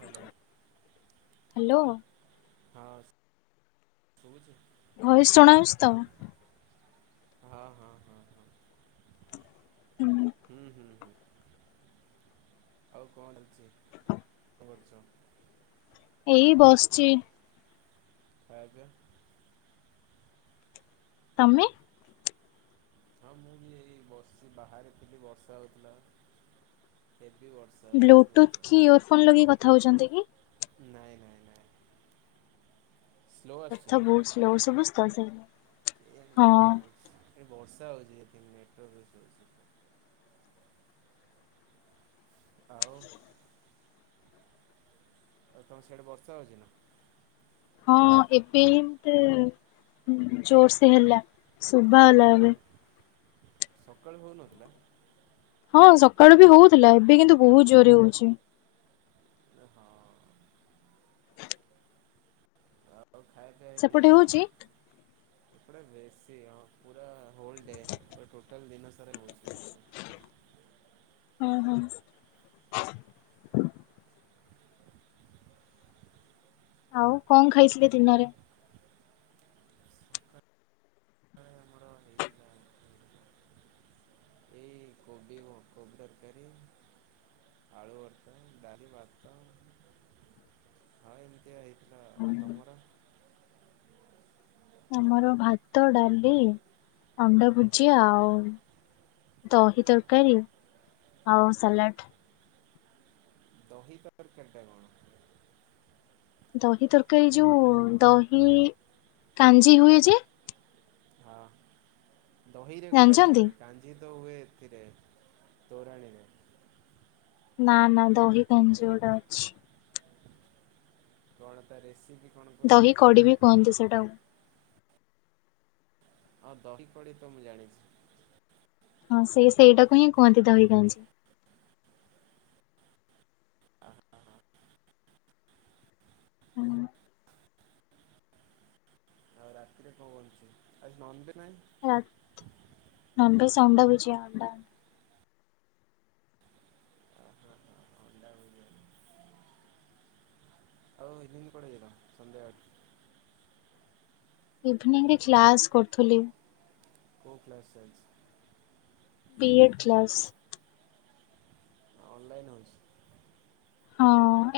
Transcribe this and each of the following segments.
Hello! Hello! ହଁ, ଶୁବୁଛି? Voice ଶୁଣାଆଉସ୍ ତ? ହଁ, ହଁ, ହଁ, ହଁ, ହୁଁ। ହୁଁ, ହୁଁ, ହୁଁ, ଆଉ କଣ ଚାଲିଛି? କଣ କରୁଛ? ଏଇ ବସ୍ଚି। ଖାଇଆ ପିଆ ତମେ? ହଁ, ମୁଁ ବି ଏଇ ବସ୍ଚି, ବାହାରେ ଥିଲି ବର୍ଷା ହଉଥିଲା। ହେବି ବର୍ଷ ବ୍ଲୁଟୁଥ୍ କି ଇୟର ଫୋନ୍ ଲଗେଇକି କଥା ହଉଛନ୍ତି କି? ନାଇଁ, ନାଇଁ, ନାଇଁ, ସ୍ଲୋ ଆସୁଛି କଥା ବହୁତ ସ୍ଲୋ ଶୁଭୁଛ୍ ତ ସେଇ, ହଁ। ଏଠି ବର୍ଷା ହଉଛି। ଏଠି ନେଟୱାର୍କ ଇସୁ ହଉସି। ଆଉ, ଆଉ, ତମ ସେଆଡେ ବର୍ଷା ହଉଛି ନା? ହଁ, ଏବେ ହିଁଟ-ଅ-ଅ ଜୋର ସେ ହେଲା। ସୁଭା ଷ୍ଟାର୍ଟ ହେଲା। ସକାଳୁ ହଉନଥିଲା। ହଁ, ସକାଳୁ ବି ହଉଥିଲା। ଏବେ କିନ୍ତୁ, ବହୁତ ଜୋରରେ ହଉଛି। ଏ ହଁ। ଆଉ, ଖାଇଆ ପିଆ ହେଇନି? ସେପଟେ ହଉଛି? ଏପଟେ ବେଶୀ ହଁ, ପୁରା ହୋଲ୍ ଡେ। ପୁରା ଟୋଟାଲ୍ ଦିନ ସାରା ହଉଛି ବର୍ଷା। ହୁଁ, ହୁଁ। ଆଉ କଣ ଖାଇଥିଲେ ଦିନରେ? ସକାଳେ ଆମର ହେଇଥିଲା [inaudible] ଏଇ କୋବି ଓ କୋବି ତରକାରୀ ଆଳୁ ଭର୍ତା, ଡାଲି, ଭାତ ହଁ, ଏମିତିଆ ହେଇଥିଲା। ନା, ଆଉ ତମର? ଆମର ଭାତ, ଡାଲି, ଅଣ୍ଡା ଭୁଜିଆ ଆଉ ଦହି ତରକାରୀ, ଆଉ ସାଲାଟ୍। ଦହି ତରକାରୀ ଟା କଣ? ଦହି ତରକାରୀ ଯୋଉ, ଦହି କାଞ୍ଜି ହୁଏ ଯେ। ହଁ, ଦହିରେ କଣ କାଞ୍ଜି ଜାଣିଛନ୍ତି? ହୁଏ? କାଞ୍ଜି ତ ହୁଏ ଏଥିରେ, ତୋରାଣୀରେ। ନା, ନା, ଦହି କାଞ୍ଜି ଗୋଟେ ଅଛି। କଣ ତା ରେସିପି କଣ କଇଲ? ଦହି କଡି ବି କୁହନ୍ତି, ସେଟାଉ ହଁ, ଦହି କଡି ତ ମୁଁ ଜାଣିଛି। ହଁ, ସେଇ ସେଇଟାକୁ ହିଁ, କୁହନ୍ତି ଦହିକାଞ୍ଜି। ଅହ ଅହ। ହୁଁ। ଆଉ ରାତିରେ କଣ ବନୁଛି? ଆଜି ନନ୍ ବେ ନାହିଁ? ରାତ୍ ନନ୍ ବେଜ୍ ଅଣ୍ଡା ଭୁଜିଆ, ଅଣ୍ଡା -ଆ। ରାତ୍ ରେ ଅଣ୍ଡା ଭୁଜିଆ। ଆଉ ଇଭିନିଙ୍ଗ୍ କୁଆଡେ [unintelligible] ସନ୍ଧ୍ୟାବେଳେ? ଇଭିନିଂ ରେ କ୍ଲାସ କରୁଥିଲି। କଉ କ୍ଲାସ୍ ଚାଲଛି? B Ed class. ଅନଲାଇନ୍ ହେଉଛି? ହଁ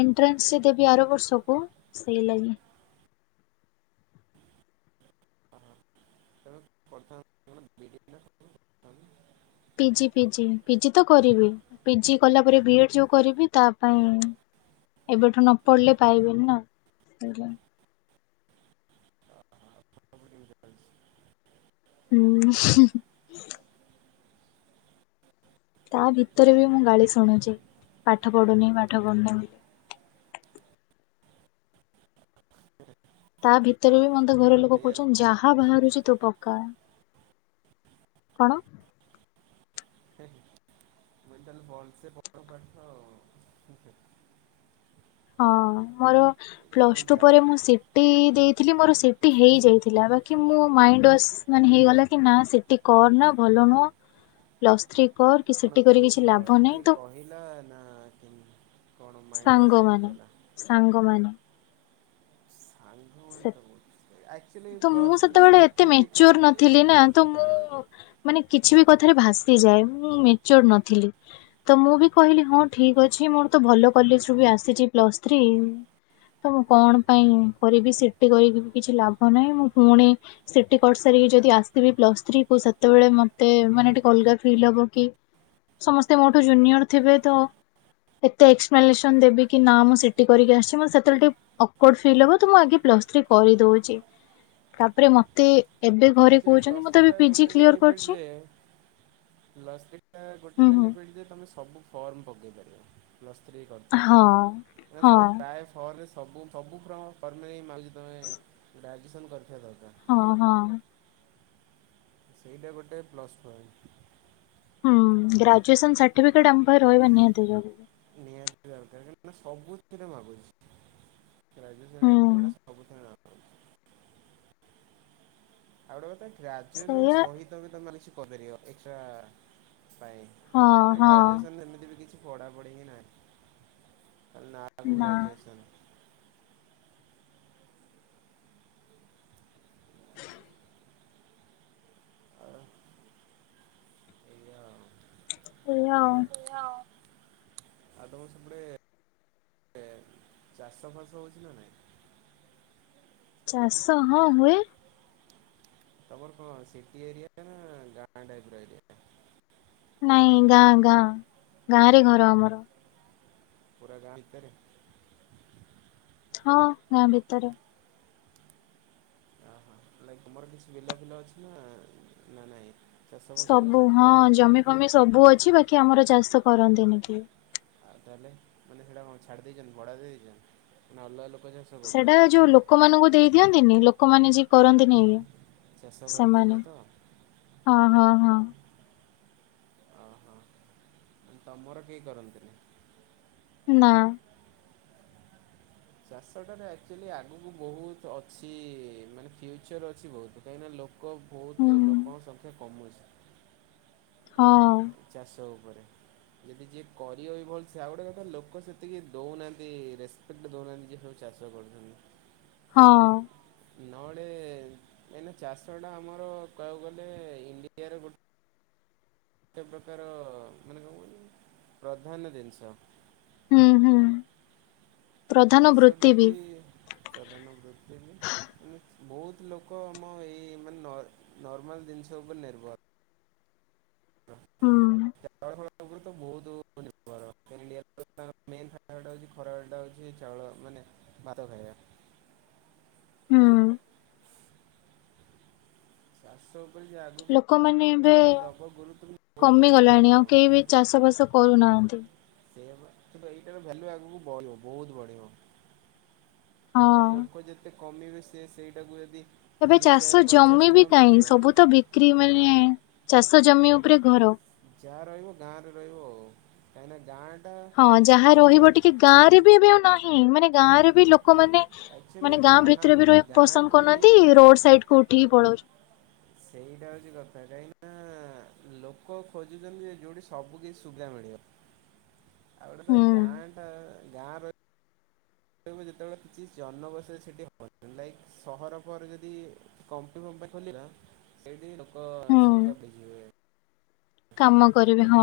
ଏଣ୍ଟ୍ରାନ୍ସି ଦେବି ଆର ବର୍ଷକୁ ସେଇ ଲାଗି। ଓ ହୋ, ତେଣୁ [inaudible] ବିଡ଼ିଟା ସବୁ କରିଥାନ୍ତି ପିଜି ପିଜି, ପିଜି ତ କରିବି ପିଜି କଲା ପରେ ବି ଏଡ୍ ଯୋଉ କରିବି ତା ପାଇଁ ଏବେଠୁ ନ ପଢିଲେ ପାଇବେନି ନା ସେ ରିଜଲ୍ଟ ଉ-ଉ-ଉ ହୁଁ। ତା ଭିତରେ ବି ମୁଁ ପଢ଼ିବାରେ ଗାଳି ଶୁଣୁଛି ପାଠ ପଢୁନି ପାଠ ପଢୁନି ବୋଲି। ତା ଭିତରେ ବି ମତେ ଘର ଲୋକ କହୁଛନ୍ତି ଧ୍ୟାନ ଯାହା ବାହାରୁଛି ତୁ ପକା। କଣ? [unintelligible] ତାହାଲେ ଭଲସେ ପଢ଼ ପାଠ ହେ ହେ। ହଁ ମୋର କ'ଣ ପ୍ଲସ ଟୁ ପରେ ଯାହା ମୁଁ ସି ସିଟି ଦେଇଥିଲି ମୋର ସିଟି ହେଇଯାଇଥିଲା ବାକି ମୁଁ ମାଇଣ୍ଡ ୱାଶ ମାନେ ହେଇଗଲା କି ନା ସିଟି କରନା ଭଲ ନୁହଁ। ପ୍ଲସ ଥ୍ରୀ କର କି ସିଟି କରିକି କିଛି ଲାଭ ନାହିଁ ତ ଏଇଲା ନାଁ କେମି ସାଙ୍ଗମାନେ, ସାଙ୍ଗମାନେ। ସାଙ୍ଗମାନେ ସେ ତ ବହୁତ ଆକ୍ଚୁଆଲି ତ ମୁଁ ପ୍ଲସ୍ ଥ୍ରୀ ସେତେବେଳେ ଏତେ ସାର୍ଟିଫିକେଟ୍ ମେଚୋର ନଥିଲି ନା ତ ମୁଁ ମାନେ କିଛି ବି କଥାରେ ଭାସିଯାଏ ମୁଁ ମେଚୋର ନଥିଲି। ତ ମୁଁ ବି କହିଲି ହଁ ଠିକ ଅଛି ମୋର ତ ଭଲ କଲେଜ ରୁ ବି ଆସିଛି ପ୍ଲସ ଥ୍ରୀ। ତ ମୁଁ କଣ ପାଇଁ କରିବି ସିଟି କରିକି କିଛି ଲାଭ ନାହିଁ ମୁଁ ପୁଣି ସିଟି କରି ସାରିକି ଯଦି ଆସିବି ପ୍ଲସ ଥ୍ରୀ କୁ ସେତେବେଳେ ମତେ ମାନେ ଟିକେ ଅଲଗା ଫିଲ୍ ହବ କି ସମସ୍ତେ ମୋଠୁ ଜୁନିୟର ଥିବେ ତ ଏତେ ଏକ୍ସପ୍ଲାନେସନ ଦେବି କି ନା ମୁଁ ସିଟି କରିକି ଆସିଛି ମ ସେତବେଳେ ଟିକେ ଓକଡ଼୍ ଫିଲ୍ ହବ। କିନ୍ତୁ ମୁଁ ଆଗେ ପ୍ଲସ୍ ଥ୍ରୀ କରିଦଉଛି ତାପରେ ମ ତେ ଏବେ ଘରେ ଆକ୍ଚୁଆଲି କହୁଛନ୍ତି ପ୍ଲସ୍ ମୁଁ ତ ଏବେ ଥ୍ରୀଟା ପିଜି କ୍ଲିୟର କରିଛି। ପ୍ଲସ ଥ୍ରୀ ଟା ଗୋଟେ ହୁଁ ହୁଁ ବେନିଫିଟ ଯେ ତମେ ସବୁ ଫର୍ମ ପକେଇ ପାରିବ। ପ୍ଲସ୍ ଥ୍ରୀ କରିଥିଲେ ହଁ ନାଇ ହଁ ସବୁ ପ୍ରାଏ ଫର୍ରେ ସବୁ ସବୁ ଫର୍ମ ଫର୍ମେଉ ମାଗୁ ତମେ ଗ୍ରାଜୁଏସନ କରିଥିବା ଦରକାର। ହଁ ହଁ। ସେଇଟା ଗୋଟେ ପ୍ଲସ୍ ପଏଣ୍ଟ। ହୁଁ ଗ୍ରାଜୁଏସନ ସାର୍ଟିଫିକେଟ ଆମ ପାଖରେ ରହିବା ନିହାତି ଜରୁ ନିହାତି ଦରକାର କାରଣ ସବୁଥିରେ ମାଗୁଚି। ଗ୍ରାଜୁଏସନ୍ ହୁଁ [inaudible] ସବୁଥିରେ [unintelligible] ଆଉ ଗୋଟେ କଥା ଗ୍ରାଜୁଏସନ୍ ସେଇଆ ସହିତ ବି ତମେମାନେ କିଛି କରିପାରିବ ଏକ୍ସଟ୍ରା-ଆ-ଆ-ଆ ପାଇଁ। ହଁ ନା ହଁ ଗ୍ରାଜୁଏସନ ଏମିତି ବି କିଛି ପଢ଼ାପଢ଼ି ହିଁ ନାହିଁ ଖାଲି ନାଁ ଆକୁ ନା। ଗ୍ରାଜୁଏସନ। ଆ-ଆ ଏଇଆ ଆଉ। ସେୟା ଆଉ। ଆଉ ତମ ସେପଟେ ଏ ଚାଷ ଫାସ ହେଉଛି ନା ନାଇଁ? ଚାଷ ହଁ ହୁଏ। ତମର କଣ ସିଟି ଏରିଆ ନା ଗାଁ ଟାଇପର ଏରିଆ। ନାଇଁ ଗାଁ ଗାଁ, ଗାଁ ରେ ଘର ଆମର। ପୁରା ଗାଁ ଭିତରେ। ହଁ ଗାଁ ଭିତରେ। ଓହୋ ନାଇ ଇ ତମର କିଛି ବିଲ ଫିଲ ଅଛି ନା ନା ନାଇଁ? ଚାଷ ବାସ ସବୁ ହଉଛି ନା ହଁ କଣ? ଜମି ଫମି ସବୁ ଅଛି ବାକି ଆମର ଚାଷ କରନ୍ତିନି କିଏ। ଆଉ ତାହେଲେ ମାନେ ସେଇଟା କଣ ଛାଡ଼ି ଦେଇଛନ୍ତି ଭଡା ଦେଇଦେଇଛନ୍ତି? ନା ଅଲଗା ଲୋକ ଯ ସେଟା ଯୋଉ ଲୋକମାନଙ୍କୁ ଦେଇ ଦିଅନ୍ତିନି ଲୋକମାନେ ଯିଏ କରନ୍ତିନି ଇ ଚାଷ କରନ୍ତି ଯିଏ ସେମାନେ ତ ହଁ ହଁ ହଁ। ଓହୋ, ତମର କେହି କରନ୍ତିନି? ନା। ଚାଷଟାରେ ଆକ୍ଚୁଆଲି ଆଗକୁ ବହୁତ ଅଛି ମାନେ ଫ୍ୟୁଚର୍ ଅଛି ବହୁତ। କାହିଁକିନା ଲୋକ ହୁଁ ବହୁତ ଲୋକଙ୍କ ସଂଖ୍ୟା କମୁଚି। ଏ ହଁ ଚାଷ ଉପରେ। ଯଦି ଯିଏ କରିବ ବି ଭଲ ସେ ଆଉ ଗୋଟେ କଥା ଲୋକ ସେତିକି ଦେଉନାହାନ୍ତି ରେଶ୍ ଫଟୋ ଦେଉନାହାନ୍ତି କିନ୍ତୁ ସବୁ ଚାଷ କରୁଛନ୍ତି। ହଁ। ନଅଡେ ଏଇନା ଚାଷଟା ଆମର କହିବାକୁ ଗଲେ ଇଣ୍ଡିଆରେ ଗୋଟେ ଗୋଟେ ପ୍ରକାର ମାନେ କଣ କହିଲୁ ପ୍ରଧାନ ଜିନିଷ। ହୁଁ ହୁଁ ପ୍ରଧାନ ବୃତ୍ତି ବି। ପ୍ରଧାନବୃତ୍ତି ବି। ଉଁ ବହୁତ ଲୋକ ଆମ ଏଇ ମାନେ ନର୍ମାଲ ଜିନିଷ ଉପରେ ନିର୍ଭର। ହୁଁ [unintelligible] ବହୁତ ନିର୍ଭର। ଇଣ୍ଡିଆରେ ତାଙ୍କର ମେନ୍ ଖାଇବା ଟା ହେଉଚି ଖରାବେଳ ଟା ହଉଚି ଚାଉଳ ମାନେ ଭାତ ଖାଇବା। ହୁଁ। ଚାଷ ଉପରେ ଜା ଆଗୁ ଲୋକମାନେ ଏବେ ବହୁତ ପଇସା କମିଗଲାଣି ଆଉ କମେଇଦବ କେହି ବି ଚାଷ ବାସ କରୁନାହାନ୍ତି। ସେୟା ବା କିନ୍ତୁ ଏଇଟାର ଭାଲ୍ୟୁ ଆଗକୁ ବଢିବ ବହୁତ ବଢିବ। ଆ ହଁ। ଲୋକ ଯେତେ କମିବେ ସେ ସେଇଟାକୁ ଯଦି ଏବେ ତିରିଶ ଚାଷ ଜାଗାରେ ପଚାଶ ଜମି ବି ଟଙ୍କା କାହିଁ ବିକିବ ସବୁ ତ ବିକ୍ରି ମାନେ ଚାଷ ଜମି ଉପରେ ଘର। ଯା ରହିବ ଗାଁ ରେ ରହିବ ଆଉ କାଇଁନା ଗାଁ ହଁ ଯାହା ରହିବ ଟିକେ ଗାଁରେ ବି ଏବେ ଆଉ ନାହିଁ ମାନେ ଗାଁରେ ବି ଲୋକମାନେ ମାନେ ଗାଁ ଭିତରେ ବି ରହିବାକୁ ପସନ୍ଦ ଗାଁରେ ବି କରୁନାହାନ୍ତି ରୋଡ ସାଇଡ କୁ ଉଠିକି ପଳାଉଛନ୍ତି। ସେଇଟା ହଉଛି କଥା କାହିଁକି ନା ଲୋକ ଖୋଜୁଛନ୍ତି ଯୋଉଠି ସବୁ କିଛି ସୁବିଧା ମିଳିବ। ଆଉ ଗୋଟେ ହୁଁ କଥା ଗାଆଁ ଟା ଗାଆଁ ର ସେତେବେଳେ ଯେତେ ବେଳେ କିଛି ଜନବସତି ସେଠୀ ହବନି ନାଇ କି? ସହର ପରେ ଯଦି କମ୍ପି କମ୍ପାନି ଖୋଲିବା ସେଠୀ ଲୋ କ ହୁଁ। ସଂଖ୍ୟା ବେଶି ହେବ। କାମ କରିବେ ହଁ।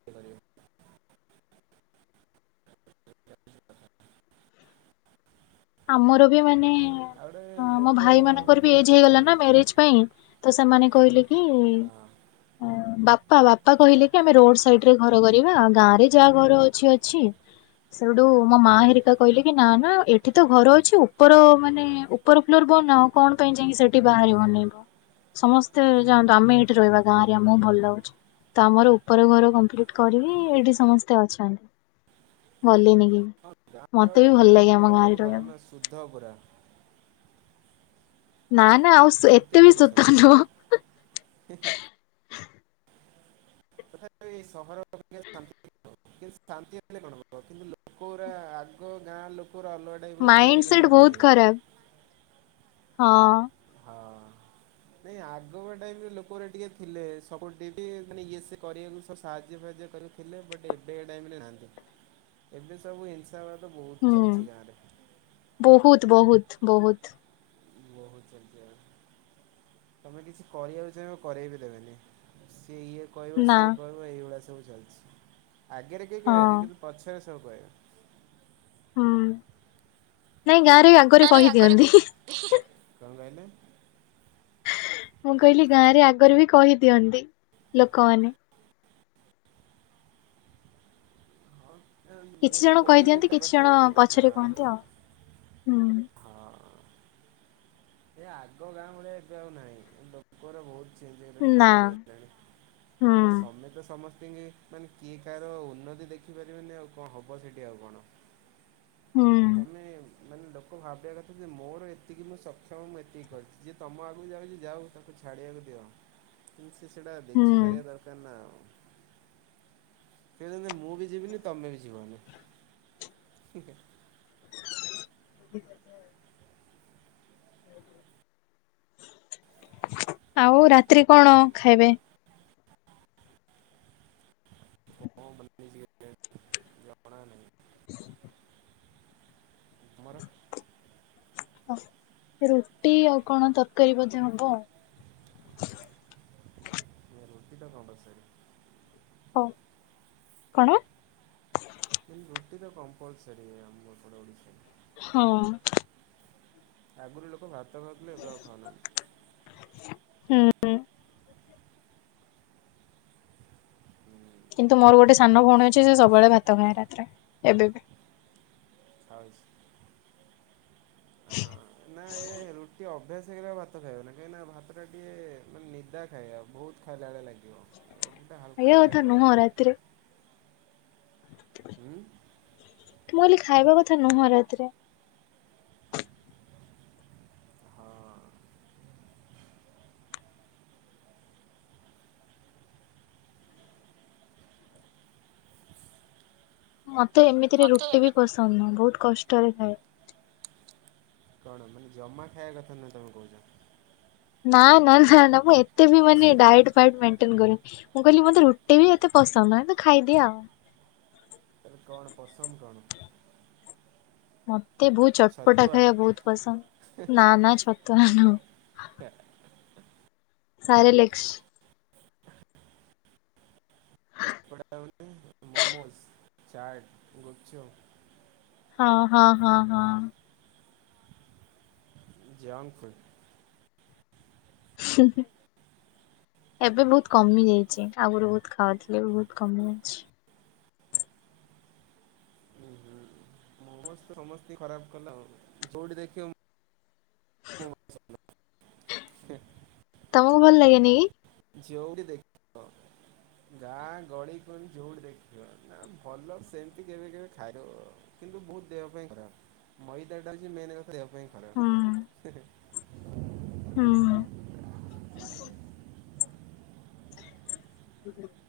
[unintelligible] ଆମର ବି ମାନେ ଆଉ ଗୋଟେ ଅଁ ମୋ ଲୋକ ଭାଇ ମାନଙ୍କର ବି ଏଜ ହେଇଗଲା ହଁ ନା ମ୍ୟାରେଜ ପାଇଁ। ତ ସେମାନେ କହିଲେ କି ଉଁ ହଁ ବାପ ତା ବାପା କହିଲେ କି ଆମେ ରୋଡ ସାଇଡରେ ଘର କରିବା ଗାଁ ରେ ଯାହା ଘର ଅଛି ଅଛି। ସେଇଡୁ ମୋ ମା ହୁଁ ହିରିକା କହିଲ କି ନା ନା ଏ ଏଠି ତ ଘର ଅଛି ଉପର ମାନେ ଉପର ଫ୍ଲୋର ବନାଓ ଆଉ କଣ ପାଇଁ ଯାଇକି ସେଠି ବାହାରେ ବନେଇବ? ସମସ୍ତେ ଯାଆନ୍ତୁ ଆମେ ଏଇଠି ରହିବା ଗାଁରେଆମକୁ ଭଲ ଲାଗୁଛି। ତ ଆମର ଉପର ଘର କମ୍ପ୍ଲିଟ କରିବି ଏଇଠି ସମସ୍ତେ ଅଛନ୍ତି। ଗଲେନି କେହି? ହଁ ଗାଁର ପରିବେଶଟା ବହୁତ ଭଲ ରହିବାକୁ। ନାଁ ଶୁଦ୍ଧ ପୁରା। ନା ନା ଆଉ ସେ ଏତେ ବି ଶୁଦ୍ଧ ନୁହଁ। ହିଁ ହିଁ। ତଥାପି ଏହି ସହର ଶାନ୍ତି ଥିବ। କିନ୍ତୁ ଶାନ୍ତି ହେଲେ କଣ ହବ କିନ୍ତୁ ଲୋକ ଉରା ଆଗ ଗାଆଁ ଲୋକ ରା ଅଲଗା ଥିଲେ ମାଇଣ୍ଡ ଏବେ କିନ୍ତୁ ସେଟ ଅଲଗା ବହୁତ ହେଇଗଲେଣି। ଖରାପ ହଁ। ହଁ ନାଇଁ ଆଗବେଳ ଟାଇମ ରେ ଲୋକଗୁରା ଟିକେ ଥିଲେ ସପୋର୍ଟ ଦେଇକି ମନେ ଇଏ ସିଏ। କରିବାକୁ ସବୁ ସାହାଯ୍ୟ ଫାଆଜ୍ୟ କରୁଥିଲେ। ବଟ୍ ଏବେକା ଟାଇମ ରେ ନାହାନ୍ତି। ଏବେ ସବୁ ଇ ହିଂସା ବାଦ ବହୁତ ହୁଁ ଚାଲିଚି ଗାଆଁ ରେ। ବହୁତ ବହୁତ ବହୁତ। ବହୁତ ଚାଲିଚି ଏବେ? ତମେ କିଛି କରିବାକୁ ଚାହିଁବ କରେଇ ବିି ଦେବନି। ସିଏ ଇଏ କହିବ ନା ସିଏ କହିବ। ତ ଏଇଭଳିଆ ସବୁ ଚାଲିଛି। ଆଗରେ କେହି ହଁ କହିବେନି କିନ୍ତୁ ପଛରେ ସବୁ କହିବେ। ହୁଁ ନାଇଁ ଗାଁରେ ଆଗରେ କହିଦିଅନ୍ତି। ହିଁ ହିଁ। କଣ କହିଲେ? ମୁଁ କହିଲି ଗାଁ ରେ ଆଗରେ ବି କହିଦିଅନ୍ତି ଲୋକମାନେ? ହଁ କିଛି ମେବି ଜଣ କଇଦିଅନ୍ତି ବି କହିଦିଅନ୍ତି କିଛି ଜଣ ସମସ୍ତେ ହଁ। ପଛରେ କୁହନ୍ତି ଆଉ ହୁଁ। ହଁ। ଏ ଆଗ ଗାଁ ଭଳିଆ ଏବେ ଆଉ ନାହିଁ। ଲୋକରା ବହୁତ ଚେଞ୍ଜ ହେଇଗଣି ନା ବଦଳିଗଲେଣି। ହଁ ହୁଁ କାହିଁକିନା ସମେତେ ସମସ୍ତେ ମୁଁ କହିନି କିଏ କାହାର ଉନ୍ନତି ଦେଖିପାରିବେନି। ଆଉ କଣ ହବ ସେଇଠି ଆଉ କଣ? ହୁଁ। ତମେ ମାନେ ଲୋକ ଭାବିବା କଥା ଯେ? ମୋର ଏତିକି ମୁଁ ଶକ୍ ଆଛା ମୁଁ ଏତିକି କରିଛି ଯିଏ ତମ ଆଗକୁ ଯାଉଚି। ଯାଉ ତାକୁ ଛାଡ଼ିବାକୁ ଦିଅନା। କି ସେ ସେଟା ହୁଁ। ଦେଖିପାରିବା ଦରକାର ନା ଆଉ। ସେ କହୁଚି ମୁଁ ବି ଯିବିନି ତମେ ବି ଯିବନିି। ହୁଁ ହୁଁ। ଆଉ ରାତିିରେ କଣ ଖାଇବେ? [unintelligible] ଜଣା ନାହିଁ। ଆମର। ହ ରୁଟି ଆଉ କଣ ତରକାରୀ ବୋଧେ ହବ ଆଉ। ରୁଟି ଡା [unintelligible] ହଉ କଣ? କିନ୍ତୁ ରୁଟି ତ କମ୍ପଲସରୀ ଆମ ଏପଟ ଓଡିଶାରେ। ହଁ। ଆଗରୁ ଲୋକ ଭାତ ଖାଉଥିଲେ ଏବେ ଆଉ ଖାଉନାହାନ୍ତି। ହୁଁ। ହୁଁ କିନ୍ତୁ ମୋର ଗୋଟେ ସାନ ଭଉଣୀ ଅଛି। ସେ ସବୁବେଳେ ଭାତ ଖାଏ ରାତିରେ ଏବେ ବି। ଖାଉଛି। ହଁ ନା ଏ ରୁଟି ଅଭ୍ୟାସ ହେଇଗଲା ଭା ଭାତ ଖାଇବ ନା କାହିଁକି ନା। ଭାତ ଟା ଟିକେ ମାନେ ନିଦା ଖାଇବା ବହୁତ ଖାଇଲା ଭଳିଆ ଲାଗିବ। ରୁଟିଟା ହାଲକା କଥା ଖାଇବା ନୁହଁ ଆଉ। ରାତିରେ ଉଁ। ମୁଁ କହିଲି ଖାଇବା କଥା ନୁହଁ ରାତିରେ। ହଁ। ମତେ ଏମିତିରେ ମତେ ରୁଟି ବି ଏମିତି ପସନ୍ଦ ନୁହଁ ବହୁତ କଷ୍ଟରେ ଖାଏ। କଣ ମାନେ ଜମା ଖାଇବା କଥା ନୁହଁ ତମେ କହୁଛ। ନା ନା ନା ନା ମୁଁ ଏତେ ବି ମାନେ ଡାଇଟ ଡାଏଟ ମେଣ୍ଟେନ କରେ। ମୁଁ କହିଲି ମତେ ରୁଟି ବି ଏତେ ପସନ୍ଦ ନୁହିଁ। କିନ୍ତୁ ଖାଇଦିଏ ଆଉ। ତାହେଲେ କଣ ପସନ୍ଦ କଣ? ମତେ ବହୁତ ଚଟପଟା ଛତୁଆ ଖାଇବା ବହୁତ ପସନ୍ଦ। ନା ନା ଛତୁଆ ଗୁଣ୍ଡ ନୁହଁ। ଟା ସାରେ ଲିକ୍ସ। ଚଟପଟା ହଉଚି ମୋମୋସ୍ ଚାଟ ଗୁପଚୁପ। ହଁ ହଁ ହଁ ହଁ। ଜାନ୍ତୁ ହୁଁ। ଏବେ ବହୁତ କମି ଯାଇଛି ଆଗରୁ ବହୁତ ଖାଉଥିଲେ ବି ବହୁତ କମି ଯାଇଛି। ସମସ୍ତେ ସମସ୍ତିଙ୍କି ଖରାପ କଲେ ହବ ଯୋଉଠି ଦେଖିବ [inaudible] ହେ। ତମକୁ ଭଲ ଲାଗେନି କି? ଯୋଉଠି ଦେଖିବ ଗାଁ ଗଳିକନ୍ଧି ଯଉଠି ଦେଖିବ ନା ଭଲ ସେମିତି କେବେ କେବେ ଖାଇବ [unintelligible] କିନ୍ତୁ ବହୁତ ଦେହ ପାଇଁ ଖରା ମଇଦାଟା ହଉଛି ମେନ କଥା ଦେହ ପାଇଁ ହୁଁ। ଖରାପ। ହୁଁ। [inaudible]